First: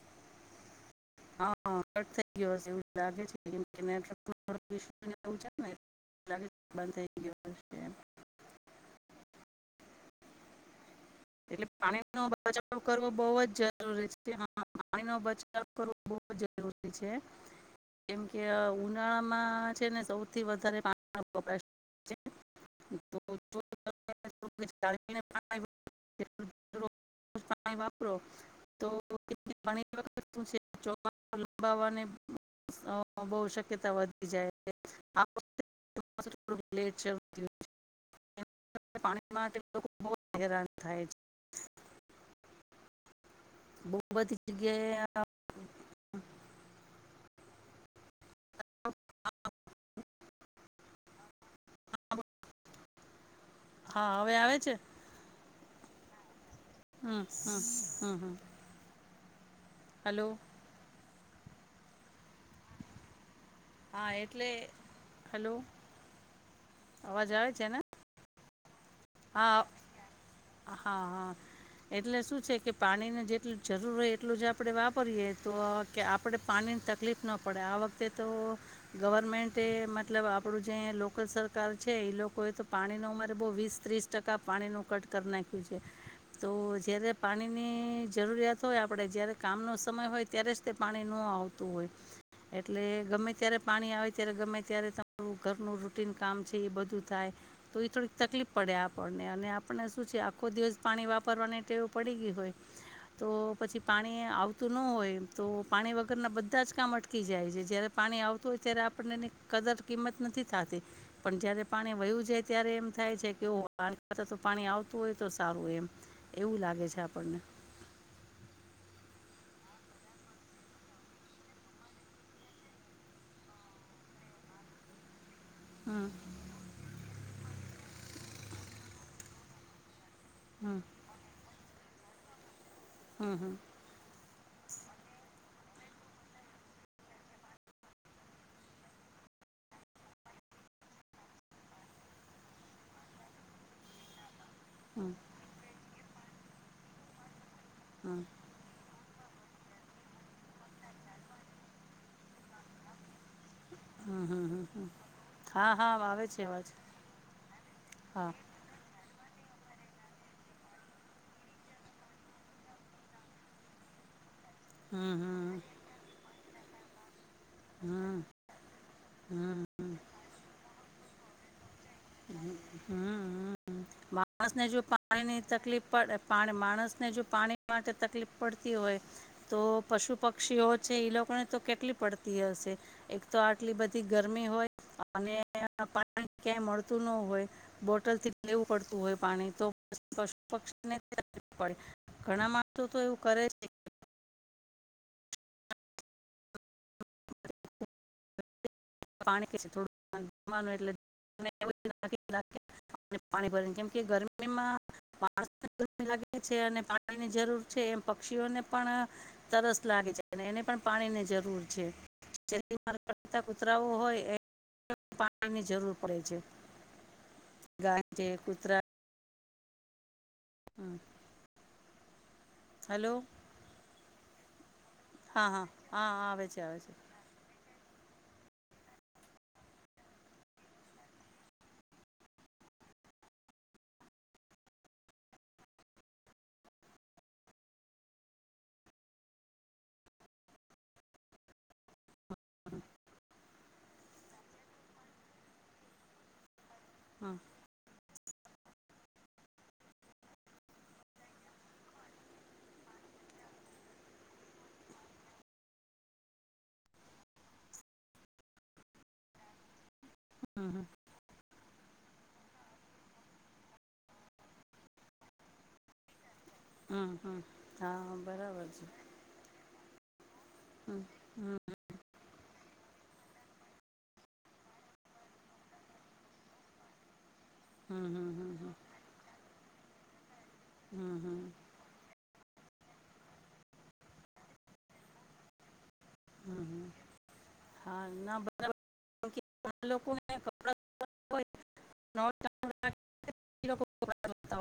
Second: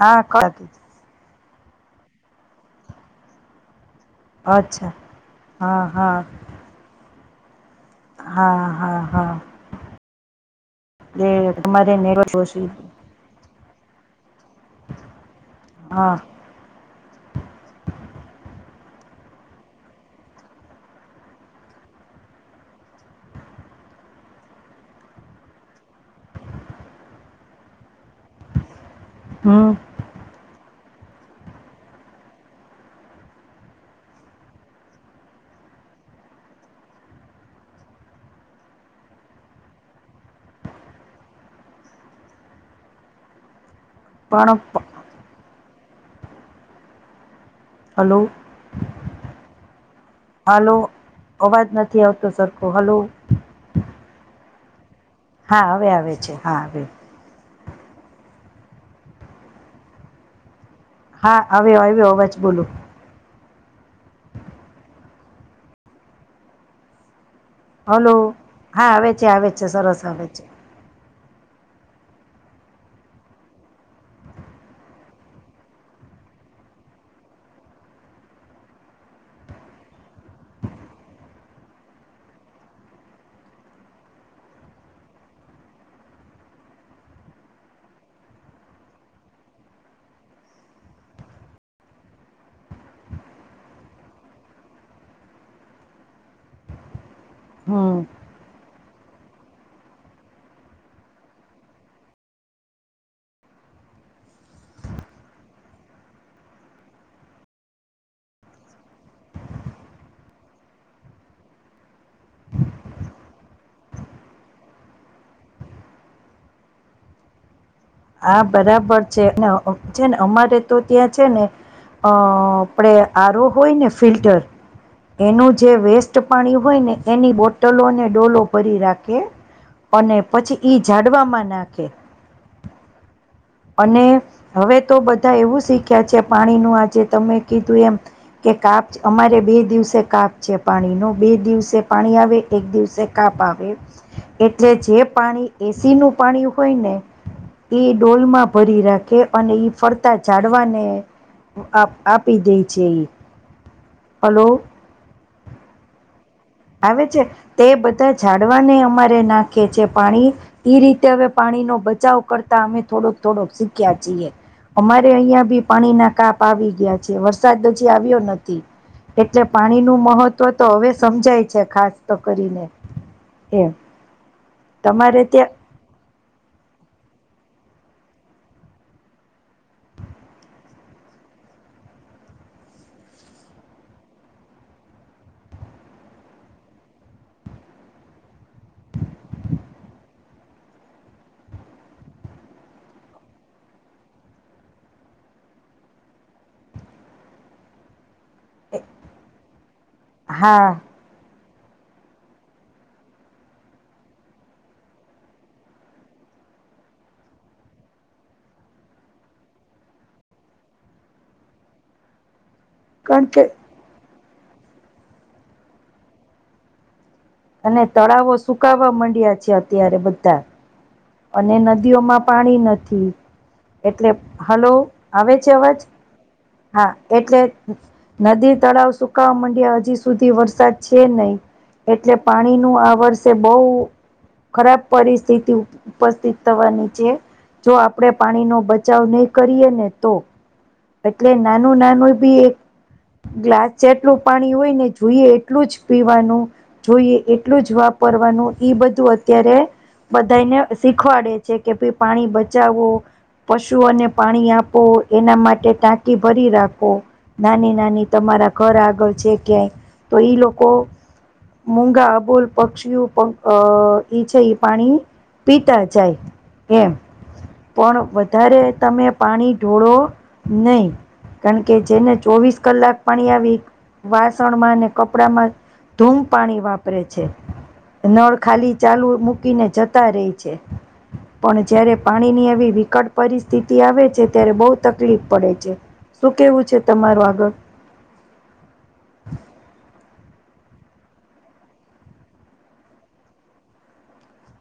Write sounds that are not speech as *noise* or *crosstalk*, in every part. હા કો હા કટ થઈ ગયો હ છે એવું લાગે છે ને અચ્છા હા હા થ હા હા હા એ એટલે તમારે પાણી નો નેટવર્ક ઓછી બચાવ કરવો બહુ જ જરૂરી છે. *inaudible* પાણી નો બચ કરવો હા બહુ જરૂરી છે. કેમ કે અહ ઉન નાળામાં છે ને સૌથી વધારે પાણી *inaudible* *inaudible* *inaudible* પાણી વાપરો તો હમ *inaudible* *inaudible* લંબાવવાને અહ બહુ શક્યતા વધી જાય *inaudible* *inaudible* *inaudible* પાણી માટે *inaudible* હેરાન થાય છે. બહું બધી પણ જગ્યાએ *inaudible* હલો. *inaudible* હાલો. અવાજ નથી આવતો સરખો, હલો. હા હવે આવે છે? હા હવે આવે છે, હા આવે. હા, હા, હા. હલો? હા હવે આવ્યો અવાજ બોલો. હા એટલે, હેલો, અવાજ આવે છ? હલો? હા આવે છે, આવે છે, સરસ આવે છે. હા હા એટલે શું છે કે પાણીને જેટલું જરૂર હોય એટલું જ આપણે વાપરીએ, તો કે આપણે પાણી તકલીફ ન પડે. આ વખતે તો ગવર્મેન્ટે મતલબ આપણું જે લોકલ સરકાર છે ઈ લોકોએ તો પાણી નું અમારે બહું વીસ ત્રીસ ટકા પાણી નું કટ કર નાયખું છે. તો જયારે પાણીની જરૂરિયાત હોય આપડે, જયારે કામનો સમય હોય ત્યારે જ તે પાણી નો આવતું હોય એટલે ગમે ત્યારે પાણી આવે ત્યારે ગમે ત્યારે તમારું ઘરનું રૂટન કામ છે એ બધું થાય તો એ હમ થોડીક તકલીફ પડે આપણને અને આપણને શું છે આખો દિવસ પાણી વાપરવાની ટેવું પડી ગયું હોય તો પછી પાણી આવતું ન હોય તો પાણી વગરના બધા જ કામ અટકી જાય છે જારે પાણી આવતું હોય ત્યારે આપણનેની કદર કિંમત નથી થતી પણ જ્યારે પાણી વયું જાય ત્યારે એમ થાય છે કેવો કરતા તો પાણી આવતું હોય તો સારું એમ એવું લાગે છે આપણને હા બરાબર છે ને છે ને અમારે તો ત્યાં છે ને અ આપડે આરો હોય ને ફિલ્ટર એનું જે હમ વેસ્ટ પાણી હોય ને એની બોટલો ને ડોલો ભરી રાખે અને પછી હમ ઈ જાડવામાં નાખે હમ હમ અને હવે તો બધા એવું શીખ્યા છે પાણીનુંું આજે તમે કીધું એમ કે કાપ અમારે બે દિવસે કાપ છે પાણી ન બે દિવસે પાણી આવે એક દિવસે કાપ આવે એટલે જે પાણી એસી નું પાણી હોય ને એ ડોલમાં ભરી રાખે અને ઈ ફરતા જાડવાને આપી દે છે હમ હલો હમમ હા હા આવે છે અવાજ આવે છે તે બધા હા જાડવાને અમારે નાખે છે પાણી એ રીતે હવે પાણી નો બચાવ કરતા અમે થોડોક થોડોક શીખ્યા છીએ અમારે હમ હમ અહિયાં બી પાણીના કાપ આવી ગયા છે વ વરસાદ હજી આવ્યો હમ, નથી એટલે હમ, પાણી નું મહત્વ તો હવે સમજાય છે ખાસ કરીને એમ માણસ ને જો તમારે પાણી ની ત્યાં તકલીફ પડે પા માણસને જો પાણી માટે તકલીફ પડતી હોય તો પશુ પક્ષીઓ છે ઈ લોકોને તો કેટલી પડતી હશે એક, તો આટલી બધી ગરમી હોય, અને પાણી ક્યા મળત તુ ન હોય, બોટલથી લેવું પડતું હોય, પાણી તો પશુ પક્ષીનેું પડે ઘણા માણસો, તો એવું કરે છે. કે પાણી, હા થોડુંવાનું એટલે *inaudible* પાણી ભરીને કેમ કે ગરમીમા વાર ગરમી લાગે છે, અને પાણીની જરૂર છે. કે પક્ષીઓને પણ તરસ લાગે છે, એને પણ પાણીની જરૂર છે. કારણ ચરીમાંતા કે કુતરાો હોય, એ પાણીની જરૂર પડે છે. અને ગાય છે તળાવો કૂતરા સુકાવા માંડ્યા છે, અત્યારે બધા હમ. અને નદી ઓમા પાણી નથી. હલો એટલે હલો આવે હા છે, હા અવાજ હા હા, આવે છે આવે હા છે એટલે નદી તળાવ સુકાવા મંડિયા હજી સુધી વરસાદ છે નહી એટલે પાણીનુ આ વર્ષે બહ ખરાબ પરિસ્થિતિ ઉપસ્થિત થવાની છે, જો આપણેે પાણીનોો બચાવ નહી, કરીએ ને તો એટલે નાનુ, નાનુ બી એક ગ્લા જેટલું, પાણી હોય, ને જોઈએ એટલું જ પીવાનું જોઈએ હમ એટલું જ વાપ પરવાનુ બધું, અત્યારે બધાને શીખવાડે છે, કે ભાઈ પાણી બચાવવું પશુઓને પાણી, આપો એના માટે ટાંકી ભરી રાખો નાની, નાની તમારા ઘર આગળ છે, ક્યાંય તો ઈ, લોકો હમ મૂ ગાબુલ પક્ષીઓ છે, એ પાણી પીતા જાય એમ હમ હમ હમ પણ હા વધારે, બરાબર છે તમે પાણી ઢોળો. નહી હમ હમ હમ કારણ, કે છે. ચોવીસ, કલાક પાણી આવી વાસણમાં અને કપડામાં ધૂમ પાણી વાપરે છે, હમ હમ નળ હમ હમ ખાલી ચાલુ મૂકીને જતા રહી. હમ હમ પણ જયારે, પાણીની એવી વિકટ પરિસ્થિતિ આવે છે, ત્યારે બહુ તકલીફ પડે છે શું કેવું છે, હમ તમારું આગળ હા ના બરાબર કેમ કે ઘણા લોકોને કપડાં હોય નળ *inaudible* તો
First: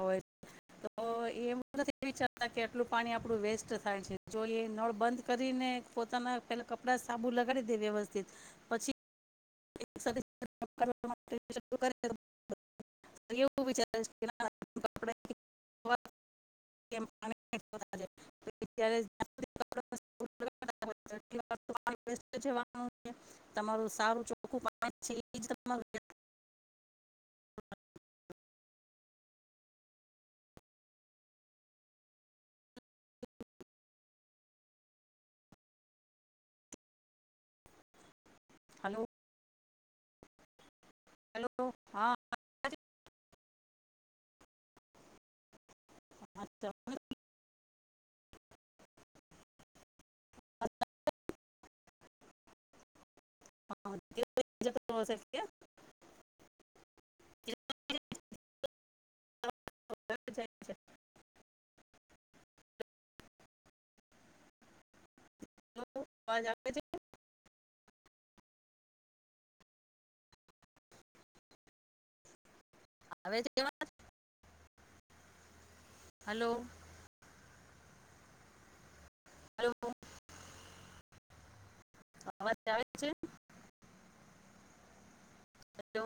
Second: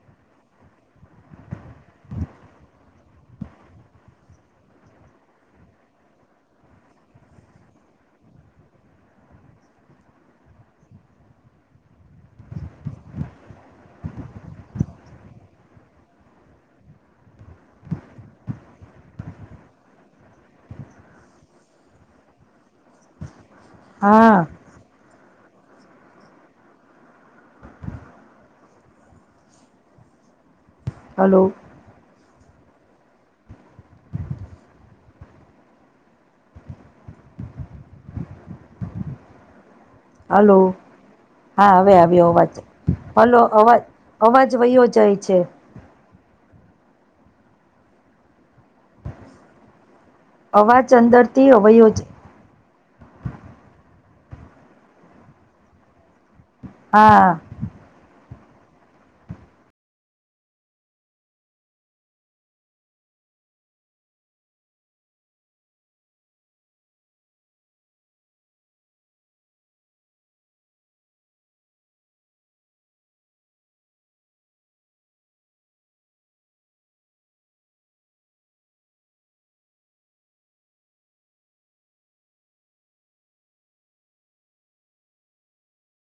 એમ નથી, વિચારતા કે આટલું પાણી આપણું વેસ્ટ થાય છે, જો એ નળ બંધ કરીને પોતાના પેલા કપડા સાબુ લગાડી, દે વ્યવસ્થિત પછી *inaudible* અ્યા, હ વિચાર *inaudible* *inaudible* યારે *inaudible* જવાનું *inaudible* તમારું સારું હા, ચોખ્ખું પાણી છે, એ તમાર હાલો હલો. હલોો, હા હવે આવ્યો હા, વાત હા, હલો અવાજ, અવાજ વયો જાય છે. *inaudible* અવાજ અંદરથી અવયયો હા, હા, હા, હા. *inaudible* હ આવાજ આપ છે. *unintelligible* હલો. હલો એ, છે. અવાજ આવે છે હલો